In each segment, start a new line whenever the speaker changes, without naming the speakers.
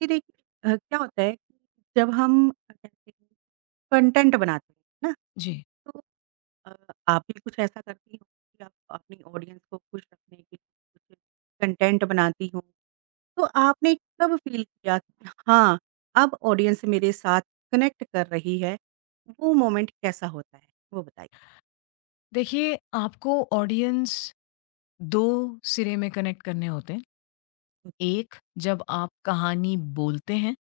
कि देखिए, क्या होता है कि जब हम कहते हैं कंटेंट बनाते हैं ना।
जी।
तो अ, आप भी कुछ ऐसा करती हो कि आप अपनी ऑडियंस को खुश रखने के लिए कुछ कंटेंट बनाती हो। तो आपने कब फील किया कि हाँ, अब ऑडियंस मेरे साथ कनेक्ट कर रही है, वो मोमेंट कैसा होता है? वो बताइए?
देखिए, आपको ऑडियंस 2 सिरे में कनेक्ट करने होते हैं।
ओके।
एक जब आप कहानी बोलते हैं,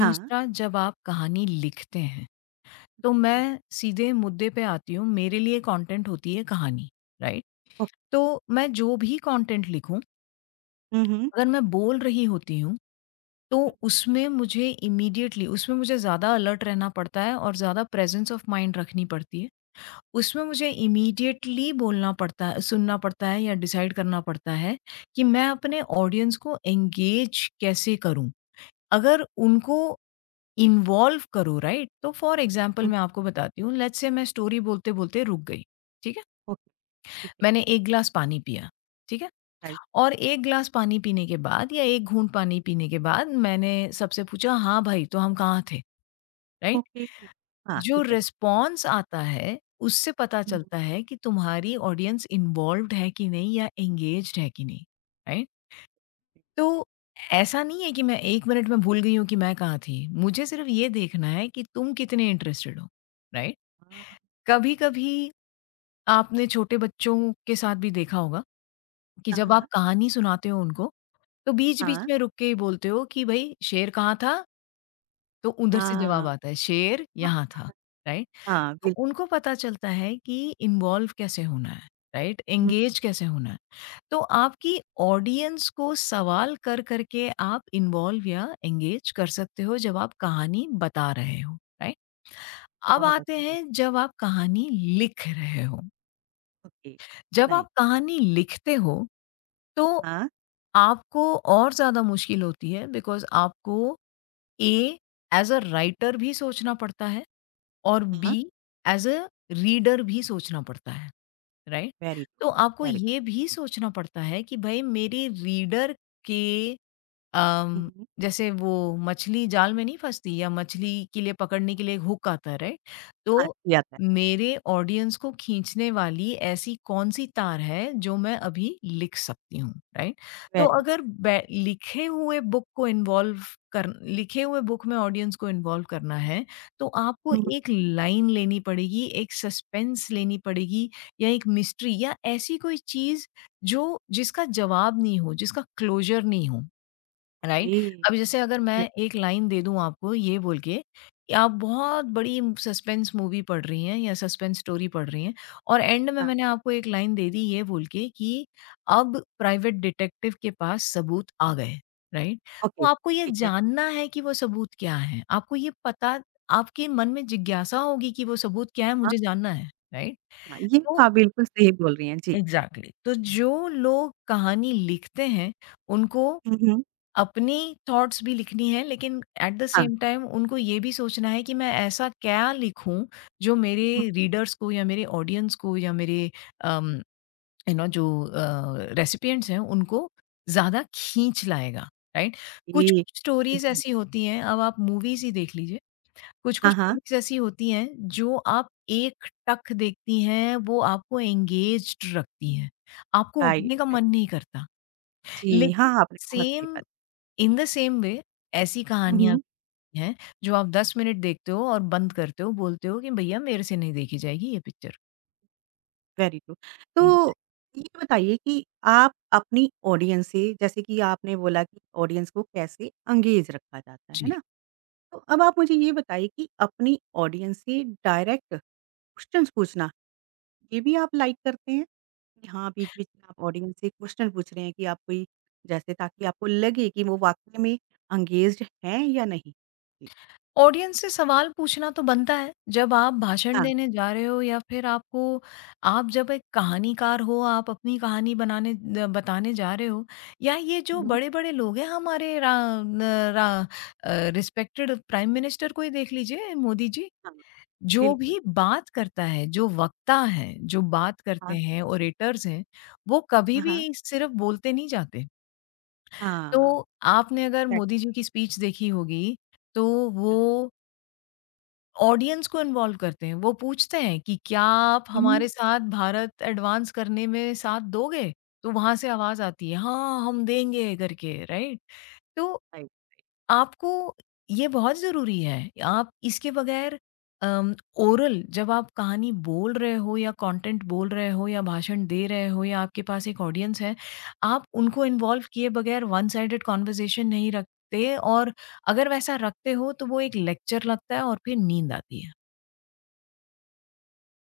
हाँ।
दूसरा जब आप कहानी लिखते हैं। तो
ओके।
मैं सीधे मुद्दे पे आती हूँ, मेरे लिए कंटेंट होती है कहानी, राइट? तो मैं
राइट।
जो भी कंटेंट लिखूँ,
हुँ, हुँ।
अगर मैं बोल रही होती हूँ, तो
हुँ, हुँ, हुँ।
उसमें मुझे ज़्यादा अलर्ट रहना पड़ता है और ज़्यादा प्रेजेंस ऑफ माइंड रखनी पड़ती है। उसमें मुझे इमीडिएटली बोलना पड़ता है, सुनना पड़ता है या डिसाइड करना पड़ता है कि मैं
हाँ,
अपने ऑडियंस को एंगेज कैसे करूं, अगर उनको इन्वॉल्व करो, राइट? तो फॉर एग्जांपल
हुँ,
मैं आपको बताती हूँ, लेट्स से मैं स्टोरी बोलते बोलते रुक गई, ठीक है?
ओके। ठीक है,
मैंने एक ग्लास पानी पिया, ठीक है?
राइट।
और एक ग्लास पानी पीने के बाद या एक घूंट पानी पीने के बाद मैंने सबसे पूछा, हाँ भाई, तो हम कहाँ थे? राइट?
ओके, हाँ
जो
ठीक है।
रिस्पॉन्स आता है, उससे पता
हुँ,
चलता है कि तुम्हारी ऑडियंस इन्वॉल्व्ड है कि नहीं या एंगेज्ड है कि नहीं, राइट?
हुँ।
तो ऐसा नहीं है कि मैं एक मिनट में भूल गई हूँ कि मैं कहाँ थी, मुझे सिर्फ ये देखना है कि तुम कितने इंटरेस्टेड हो, राइट?
हाँ।
कभी कभी आपने छोटे बच्चों के साथ भी देखा होगा कि
हाँ,
जब
हाँ।
आप कहानी सुनाते हो उनको, तो बीच बीच
हाँ,
में रुक के ही बोलते हो कि भाई, शेर कहाँ था। तो उधर से
हाँ।
जवाब आता है, शेर
हाँ,
यहाँ था,
हाँ।
राइट?
हाँ,
तो
बिल्कुल।
उनको पता चलता है कि इन्वॉल्व कैसे होना है, राइट?
हुँ,
एंगेज कैसे होना है। तो आपकी ऑडियंस को सवाल कर करके आप इन्वॉल्व या एंगेज कर सकते हो जब आप कहानी बता रहे हो, राइट? अब
बहुत
आते
अच्छी बात।
हैं जब आप कहानी लिख रहे हो।
ओके,
जब
नाइस।
आप कहानी लिखते हो, तो
हाँ,
आपको और ज़्यादा मुश्किल होती है बिकॉज़ आपको ए एज़ अ राइटर भी सोचना पड़ता है और
हाँ,
बी एज़ अ रीडर भी सोचना पड़ता है, राइट?
वेरी गुड,
तो आपको
वेरी
ये
गुड।
भी सोचना पड़ता है कि भाई मेरे रीडर के
हुँ,
अम,
हुँ।
जैसे वो मछली जाल में नहीं फँसती, या मछली के लिए पकड़ने के लिए एक हुक आता है, राइट?
हाँ,
तो
अच्छी आता है,
मेरे ऑडियंस को खींचने वाली ऐसी कौन-सी तार है जो मैं अभी लिख सकती हूँ, राइट? तो
वेरी नाइस।
अगर बै लिखे हुए बुक को इन्वॉल्व कर लिखे हुए बुक में ऑडियंस को इन्वॉल्व करना है, तो आपको
हुँ, हुँ,
एक लाइन लेनी पड़ेगी, एक सस्पेंस लेनी पड़ेगी या एक मिस्ट्री या ऐसी कोई चीज़ जो, जिसका जवाब नहीं हो, जिसका क्लोज़र नहीं हो, राइट?
ओके,
अब जैसे अगर
राइट,
मैं एक लाइन दे दूँ आपको ये बोल के कि आप बहुत बड़ी सस्पेंस मूवी पढ़ रही हैं या सस्पेंस स्टोरी पढ़ रही हैं, और एंड में
हाँ,
मैंने आपको एक लाइन दे दी ये बोल के कि अब प्राइवेट डिटेक्टिव के पास सबूत आ गए, राइट?
ओके,
तो आपको ये
ठीक है।
जानना है कि वो सबूत क्या हैं, आपको ये पता, आपके मन में जिज्ञासा होगी कि वो सबूत क्या है,
हाँ,
मुझे जानना है, राइट?
हाँ, ये
तो
हाँ, बिल्कुल सही बोल रही हैं, जी।
एग्ज़ैक्टली, तो जो लोग कहानी लिखते हैं, उनको
हुँ, हुँ,
अपनी थॉट्स भी लिखनी है, लेकिन एट द
हाँ,
सेम टाइम उनको ये भी सोचना है कि मैं ऐसा क्या लिखूं जो मेरे
हुँ,
रीडर्स को या मेरे ऑडियंस को या मेरे यू नो जो रेसिपिएंट्स हैं उनको ज़्यादा खींच लाएगा, राइट? कुछ
ओके,
स्टोरीज
जी।
ऐसी होती हैं, अब आप मूवीज ही देख लीजिए। कुछ
हाँ,
कुछ
हाँ,
मूवीज ऐसी होती हैं जो आप एक टक देखती हैं, वो आपको एंगेज्ड रखती हैं, आपको
राइट,
उठने का
राइट।
मन नहीं करता।
जी,
लेकिन
हाँ, आपने बहुत सही
सेम
बात
इन द सेम वे ऐसी
हुँ,
कहानियाँ
हुँ।
भी हैं जो आप 10 मिनट देखते हो और बंद करते हो, बोलते हो कि भैया मेरे से नहीं देखी जाएगी ये पिक्चर।
Very true. तो
एक
ये बताइए कि आप अपनी ऑडियंस से जैसे कि आपने बोला कि ऑडियंस को कैसे एंगेज रखा जाता है
जी।
ना? तो अब आप मुझे ये बताइए कि अपनी ऑडियंस से डायरेक्ट क्वेश्चन्स पूछना, ये भी आप लाइक करते हैं? कि हाँ, बीच-बीच में आप ऑडियंस से क्वेश्चन पूछ रहे हैं कि आप कोई जैसे ताकि आपको लगे कि वो वाक़ई में एंगेज्ड हैं या नहीं? जी।
ऑडियंस से सवाल पूछना तो बनता है, जब आप भाषण
हाँ।
देने जा रहे हो या फिर आपको आप जब एक कहानीकार हो, आप अपनी कहानी बनाने द बताने जा रहे हो, या ये जो
हुँ, हुँ।
बड़े-बड़े लोग हैं हमारे रा न रा अ, रिस्पेक्टेड प्राइम मिनिस्टर को ही देख लीजिए, मोदी जी।
हाँ,
जो
बिल्कुल।
भी बात करता है, जो वक्ता है, जो बात करते
हाँ।
हैं, ओरेटर्स हैं, वो कभी
हाँ, हाँ।
भी सिर्फ बोलते नहीं जाते। तो
हाँ।
आपने अगर
राइट।
मोदी जी की स्पीच देखी होगी, तो वो ऑडियंस को इन्वॉल्व करते हैं। वो पूछते हैं कि, "क्या आप
हुँ,
हमारे साथ भारत एडवांस करने में साथ दोगे?" तो वहाँ से आवाज़ आती है, "हाँ, हम देंगे" करके, राइट? तो
राइट।
आपको ये बहुत ज़रूरी है। आप इसके बगैर, अम, ओरल जब आप कहानी बोल रहे हो या कंटेंट बोल रहे हो या भाषण दे रहे हो या आपके पास एक ऑडियंस है, आप उनको इन्वॉल्व किए बगैर वन साइडेड कन्वर्सेशन नहीं रखते, और अगर वैसा रखते हो तो वो एक लेक्चर लगता है और फिर नींद आती है।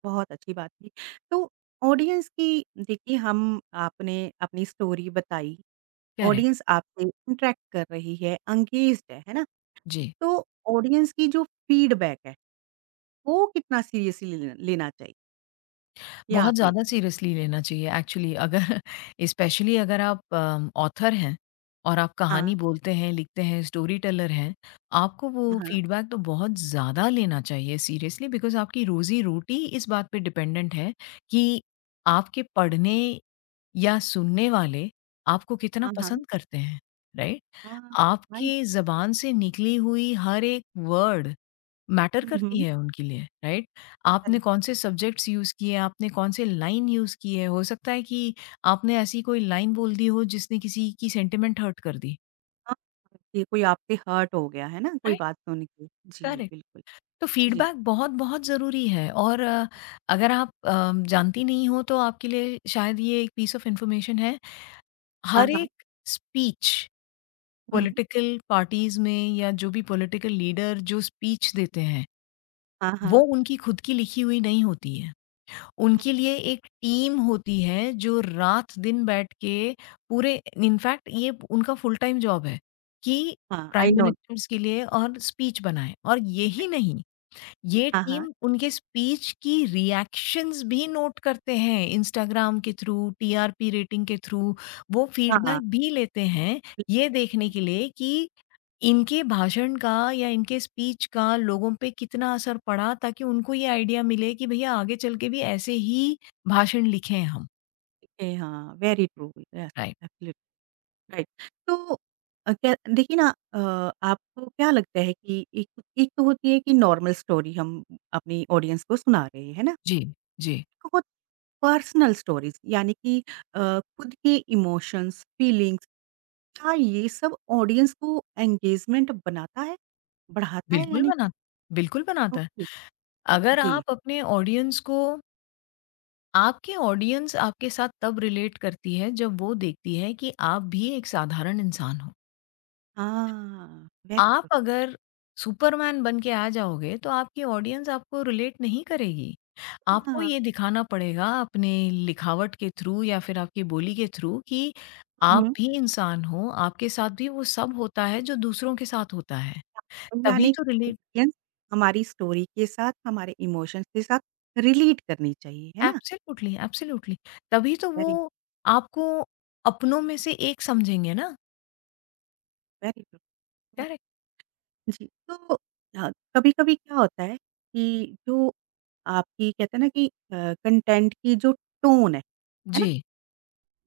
बहुत अच्छी बात थी। तो ऑडियंस की देखिए हम आपने अपनी स्टोरी बताई,
करेक्ट।
ऑडियंस आपसे इंटरैक्ट कर रही है, एंगेज्ड है ना?
जी।
तो ऑडियंस की जो फीडबैक है, वो कितना सीरियसली लेना लेना चाहिए या
बहुत
आप ले
ज़्यादा सीरियसली लेना चाहिए एक्चुअली, अगर स्पेशली अगर आप ऑथर हैं और आप कहानी
हाँ,
बोलते हैं, लिखते हैं, स्टोरी टेलर हैं, आपको वो
हाँ,
फीडबैक तो बहुत ज़्यादा लेना चाहिए सीरियसली, बिकॉज़ आपकी रोज़ी-रोटी इस बात पे डिपेंडेंट है कि आपके पढ़ने या सुनने वाले आपको कितना
हाँ, हाँ,
पसंद करते हैं, राइट?
हाँ, राइट।
आपकी ज़बान से निकली हुई हर एक वर्ड मैटर
हुँ,
करती
हुँ।
है उनके लिए, राइट? आपने
करेक्ट,
कौन से सब्जेक्ट्स यूज़ किए, आपने कौन से लाइन यूज़ किए, हो सकता है कि आपने ऐसी कोई लाइन बोल दी हो जिसने किसी की सेंटिमेंट हर्ट कर दी,
हाँ, ये कोई आपसे हर्ट हो गया, है ना? कोई
राइट?
बात सुन के। जी,
करेक्ट।
बिल्कुल,
तो
जी।
फीडबैक बहुत बहुत ज़रूरी है, और अगर आप जानती नहीं हो, तो आपके लिए शायद ये एक पीस ऑफ इंफॉर्मेशन है।
हाँ,
हर
हाँ,
एक स्पीच
हुँ,
पॉलिटिकल पार्टीज में या जो भी पॉलिटिकल लीडर जो स्पीच देते हैं,
हाँ,
वो
हाँ,
उनकी खुद की लिखी हुई नहीं होती है।
हाँ,
उनके लिए एक टीम होती है जो रात दिन बैठ के पूरे इनफैक्ट ये उनका फुल टाइम जॉब है कि
हाँ, आई
प्राइम
नो
मिनिस्टर्स के लिए और स्पीच बनाए, और यही
दैट।
नहीं, ये
हाँ, हाँ,
टीम उनके स्पीच की रिएक्शंस भी नोट करते हैं, इंस्टाग्राम के थ्रू, टीआरपी रेटिंग के थ्रू, वो
हाँ।
फीडबैक भी लेते हैं ये देखने के लिए कि इनके भाषण का या इनके स्पीच का लोगों पे कितना असर पड़ा, ताकि उनको ये आइडिया मिले कि भैया, आगे चल के भी ऐसे ही भाषण लिखें हम।
ए, हाँ, very true, yes,
right.
Absolutely right. तो क्या देखिए ना। अ, आपको क्या लगता है कि एक एक तो होती है कि नॉर्मल स्टोरी हम अपनी ऑडियंस को सुना रहे हैं, है ना?
जी, जी।
एक होत पर्सनल स्टोरीज़ यानी कि अ, खुद के इमोशंस, फीलिंग्स, क्या ये सब ऑडियंस को एंगेजमेंट बनाता है? बढ़ाता है
बिल्कुल
यानी कि
बना बिल्कुल बनाता है।
ओके,
अगर
जी।
आप अपने ऑडियंस को आपके ऑडियंस आपके साथ तब रिलेट करती है जब वो देखती है कि आप भी एक साधारण इंसान हो।
हाँ, वेरी
आप
गुड।
अगर सुपरमैन बन के आ जाओगे, तो आपकी ऑडियंस आपको रिलेट नहीं करेगी। आपको
हाँ।
ये दिखाना पड़ेगा अपने लिखावट के थ्रू या फिर आपकी बोली के थ्रू कि आप
हम्म।
भी इंसान हो, आपके साथ भी वो सब होता है जो दूसरों के साथ होता है। तभी
यानी
तो रिलेट
ऑडियंस हमारी स्टोरी के साथ, हमारे इमोशंस के साथ रिलेट करनी चाहिए, है ना?
Absolutely, absolutely. तभी तो वो
वेरी
आपको अपनों में से एक समझेंगे ना।
Very true, very.
करेक्ट।
जी। तो अ, कभी-कभी क्या होता है कि जो आपकी कहते हैं ना कि कंटेंट की जो टोन है ना?
जी,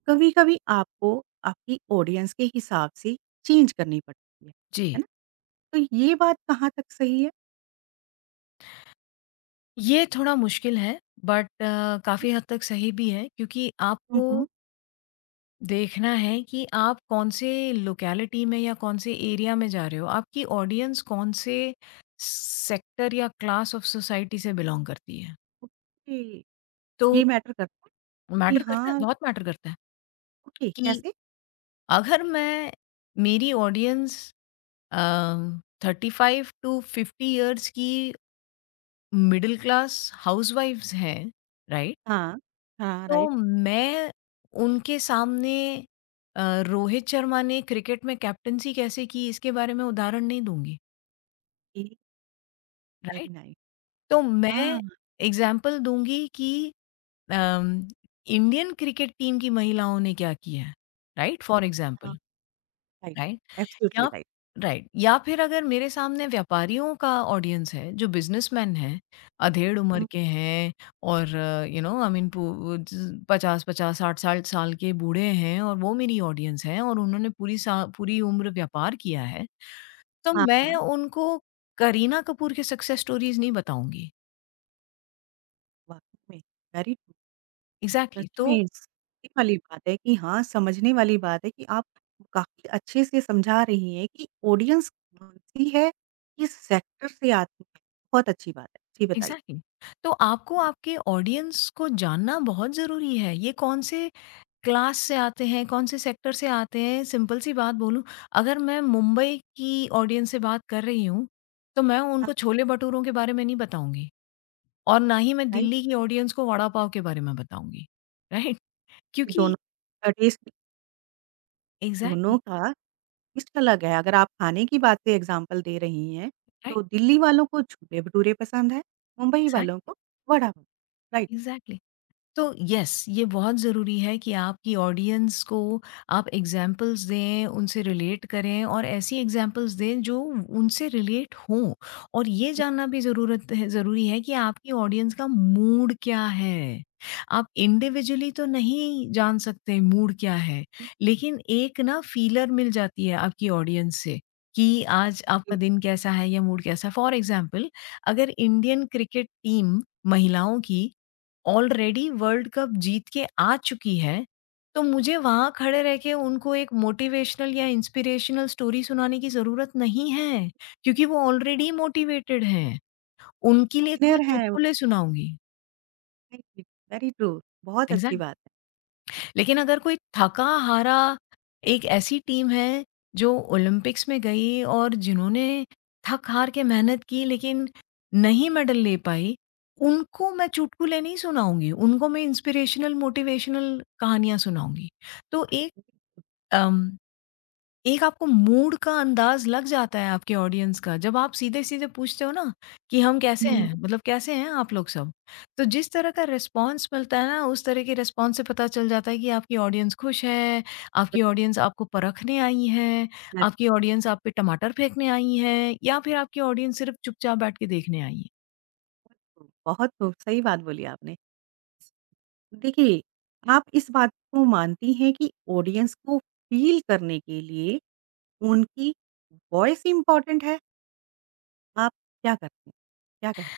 कभी-कभी आपको आपकी ऑडियंस के हिसाब से चेंज करनी पड़ती
जी।
है ना? तो ये बात कहाँ तक सही है?
ये थोड़ा मुश्किल है, बट काफ़ी हद तक सही भी है, क्योंकि
हुँ,
आपको
हुँ।
देखना है कि आप कौन से लोकेलिटी में या कौन से एरिया में जा रहे हो। आपकी ऑडियंस कौन से सेक्टर या क्लास ऑफ सोसाइटी से बिलॉन्ग करती है।
ओके,
तो
ये मैटर करता है कि
मैटर करता है,
हाँ,
बहुत मैटर करता है
ओके
कि
कैसे?
अगर मैं मेरी ऑडियंस अ, 35 टू 50 इयर्स की मिडल क्लास हाउसवाइफ्स हैं, राइट?
हाँ, हाँ,
तो
राइट।
मैं उनके सामने रोहित शर्मा ने क्रिकेट में कैप्टेंसी कैसे की, इसके बारे में उदाहरण नहीं दूँगी, राइट?
Very nice.
तो
हाँ,
मैं एग्ज़ाम्पल दूँगी कि अम, इंडियन क्रिकेट टीम की महिलाओं ने क्या किया है, राइट? फॉर
हाँ,
एग्ज़ाम्पल,
राइट।
राइट?
एब्सोल्युटली
या
राइट।
राइट, या फिर अगर मेरे सामने व्यापारियों का ऑडियंस है, जो बिज़नेसमैन हैं, अधेड़ उम्र
हुँ,
के हैं और यू नो आई मीन, पू ज 50-50, 60-60 साल के बूढ़े हैं और वो मेरी ऑडियंस हैं और उन्होंने पूरी उम्र व्यापार किया है, तो
हाँ,
मैं
हाँ,
उनको करीना कपूर के सक्सेस स्टोरीज़ नहीं बताऊँगी।
वाक़ई में। Very true. सच
एग्ज़ैक्टली तो
में सीखने वाली बात है कि हाँ, समझने वाली बात है कि आप काफ़ी अच्छे से समझा रही हैं कि ऑडियंस कौन-सी है, किस सेक्टर से आती है। बहुत अच्छी बात है। जी, बताइए।
एग्ज़ैक्टली, तो आपको आपके ऑडियंस को जानना बहुत ज़रूरी है। ये कौन से क्लास से आते हैं, कौन से सेक्टर से आते हैं, सिंपल सी बात बोलूँ, अगर मैं मुंबई की ऑडियंस से बात कर रही हूँ, तो मैं
हाँ,
उनको छोले-भटूरों के बारे में नहीं बताऊँगी, और ना ही मैं
राइट।
दिल्ली की ऑडियंस को वड़ा पाव के बारे में बताऊँगी, राइट? क्योंकि
दोनों टेस्ट।
एग्ज़ैक्टली,
दोनों का टेस्ट अलग है। अगर आप खाने की बात से एग्ज़ाम्पल दे रही हैं,
राइट,
तो दिल्ली वालों को छोले-भटूरे पसंद है, मुंबई वालों
एग्ज़ैक्टली,
को वड़ा पाव, राइट।
एग्ज़ैक्टली। तो यस, ये बहुत ज़रूरी है कि आपकी ऑडियंस को आप एग्ज़ाम्पल्स दें, उनसे रिलेट करें और ऐसी एग्ज़ाम्पल्स दें जो उनसे रिलेट हों, और ये जानना भी ज़रूरत है ज़रूरी है कि आपकी ऑडियंस का मूड क्या है। आप इंडिविजुअली तो नहीं जान सकते मूड क्या है, लेकिन एक ना फीलर मिल जाती है आपकी ऑडियंस से, कि आज आपका दिन कैसा है या मूड कैसा है। फॉर एग्ज़ाम्पल, अगर इंडियन क्रिकेट टीम महिलाओं की ऑलरेडी वर्ल्ड कप जीत के आ चुकी है, तो मुझे वहाँ खड़े रह के उनको एक मोटिवेशनल या इंस्पिरेशनल स्टोरी सुनाने की ज़रूरत नहीं है, क्योंकि वो ऑलरेडी मोटिवेटेड हैं। उनके लिए तो मैं
बिगिनर हैं।
चुटकुले सुनाऊँगी।
Very true. बहुत अच्छी
एग्ज़ैक्टली।
बात है।
लेकिन अगर कोई थका हारा, एक ऐसी टीम है जो ओलंपिक्स में गई और जिन्होंने थक हार के मेहनत की, लेकिन नहीं मेडल ले पाई, उनको मैं चुटकुले नहीं सुनाऊँगी, उनको मैं इंस्पिरेशनल मोटिवेशनल कहानियाँ सुनाऊँगी। तो अम एक आपको मूड का अंदाज़ लग जाता है आपके ऑडियंस का, जब आप सीधे-सीधे पूछते हो ना कि हम कैसे
हुँ, हुँ।
हैं? मतलब कैसे हैं आप लोग सब? तो जिस तरह का रिस्पॉन्स मिलता है ना, उस तरह के रिस्पॉन्स से पता चल जाता है कि आपकी ऑडियंस खुश है, आपकी ऑडियंस आपको परखने आई है, आपकी ऑडियंस आप पे टमाटर फेंकने आई है, या फिर आपकी ऑडियंस सिर्फ़ चुपचाप बैठ के देखने आई है।
बहुत खूब सही बात बोली आपने। देखिए, आप इस बात को मानती हैं कि ऑडियंस को फ़ील करने के लिए उनकी वॉइस इम्पोर्टेंट है? आप क्या करती हैं? क्या कहते हैं?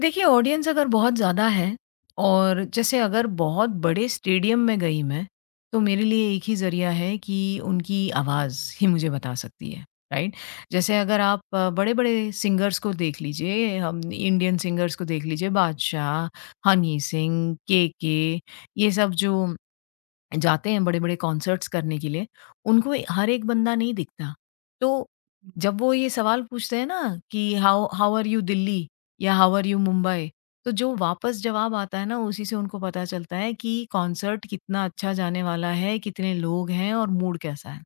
देखिए, ऑडियंस अगर बहुत ज़्यादा है और जैसे अगर बहुत बड़े स्टेडियम में गई मैं, तो मेरे लिए एक ही ज़रिया है कि उनकी आवाज़ ही मुझे बता सकती है, राइट? जैसे अगर आप बड़े-बड़े सिंगर्स को देख लीजिए, हम इंडियन सिंगर्स को देख लीजिए, बादशाह, हनी सिंह, केके, ये सब जो जाते हैं बड़े-बड़े कॉन्सर्ट्स करने के लिए, उनको हर एक बंदा नहीं दिखता। तो जब वो ये सवाल पूछते हैं ना कि how how are you Delhi, या हाउ आर यू मुंबई? तो जो वापस जवाब आता है ना, उसी से उनको पता चलता है कि कॉन्सर्ट कितना अच्छा जाने वाला है, कितने लोग हैं और मूड कैसा है।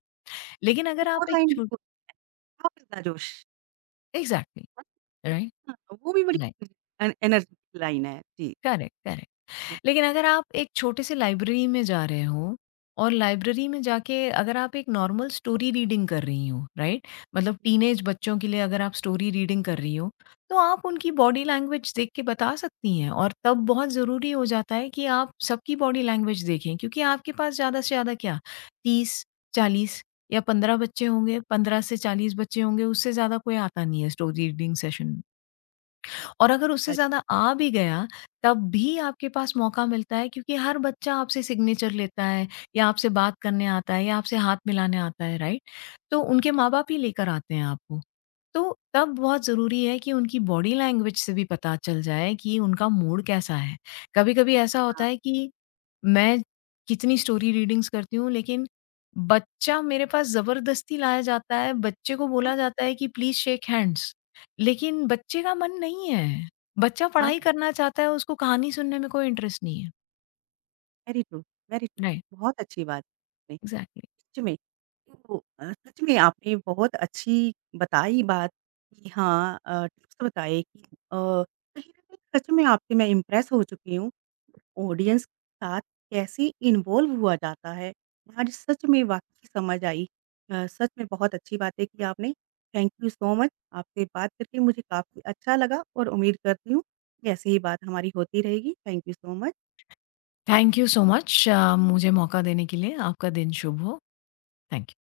लेकिन अगर
एक और
आप एक
लाइन भी
छो
बोल हाफ़िज़ दाजोश।
एग्ज़ैक्टली, राइट,
हाँ, वो भी बड़ी
राइट,
एन एनर्जेटिक लाइन है। जी।
Correct, correct.
हाँ,
लेकिन अगर आप एक छोटे से लाइब्रेरी में जा रहे हो, और लाइब्रेरी में जाके अगर आप एक नॉर्मल स्टोरी रीडिंग कर रही हो, राइट? मतलब टीनेज बच्चों के लिए अगर आप स्टोरी रीडिंग कर रही हो, तो आप उनकी बॉडी लैंग्वेज देख के बता सकती हैं, और तब बहुत ज़रूरी हो जाता है कि आप सबकी बॉडी लैंग्वेज देखें, क्योंकि आपके पास ज़्यादा से ज़्यादा क्या, 30, 40 या 15 बच्चे होंगे, 15 से 40 बच्चे होंगे, उससे ज़्यादा कोई आता नहीं है स्टोरी रीडिंग सेशन।
right,
और अगर उससे
right,
ज़्यादा आ भी गया, तब भी आपके पास मौका मिलता है, क्योंकि हर बच्चा आपसे सिग्नेचर लेता है या आपसे बात करने आता है या आपसे हाथ मिलाने आता है, राइट? तो उनके माँ-बाप ही लेकर आते हैं आपको। तो तब बहुत ज़रूरी है कि उनकी बॉडी लैंग्वेज से भी पता चल जाए कि उनका मूड कैसा है। कभी-कभी ऐसा
हाँ,
होता है कि मैं कितनी स्टोरी रीडिंग्स करती हूँ, लेकिन बच्चा मेरे पास ज़बरदस्ती लाया जाता है, बच्चे को बोला जाता है कि प्लीज़ शेक हैंड्स। लेकिन बच्चे का मन नहीं है, बच्चा
हाँ,
पढ़ाई करना चाहता है, उसको कहानी सुनने में कोई इंटरेस्ट नहीं है।
Very true, very true.
Right,
बहुत अच्छी बात है।
एग्ज़ैक्टली।
सच में। तो सच में आपने बहुत अच्छी बताई बात कि हाँ टिप्स बताए कि कहीं न कहीं सच में आपसे मैं इम्प्रेस हो चुकी हूँ। ऑडियंस के साथ कैसे इन्वॉल्व हुआ जाता है। आज सच में वाक़ई समझ आई। सच में बहुत अच्छी बातें की आपने। Thank you so much. आपसे बात करके मुझे काफ़ी अच्छा लगा और उम्मीद करती हूँ कि ऐसे ही बात हमारी होती रहेगी। Thank you so much.
Thank you so much मुझे मौका देने के लिए। आपका दिन शुभ हो। Thank you.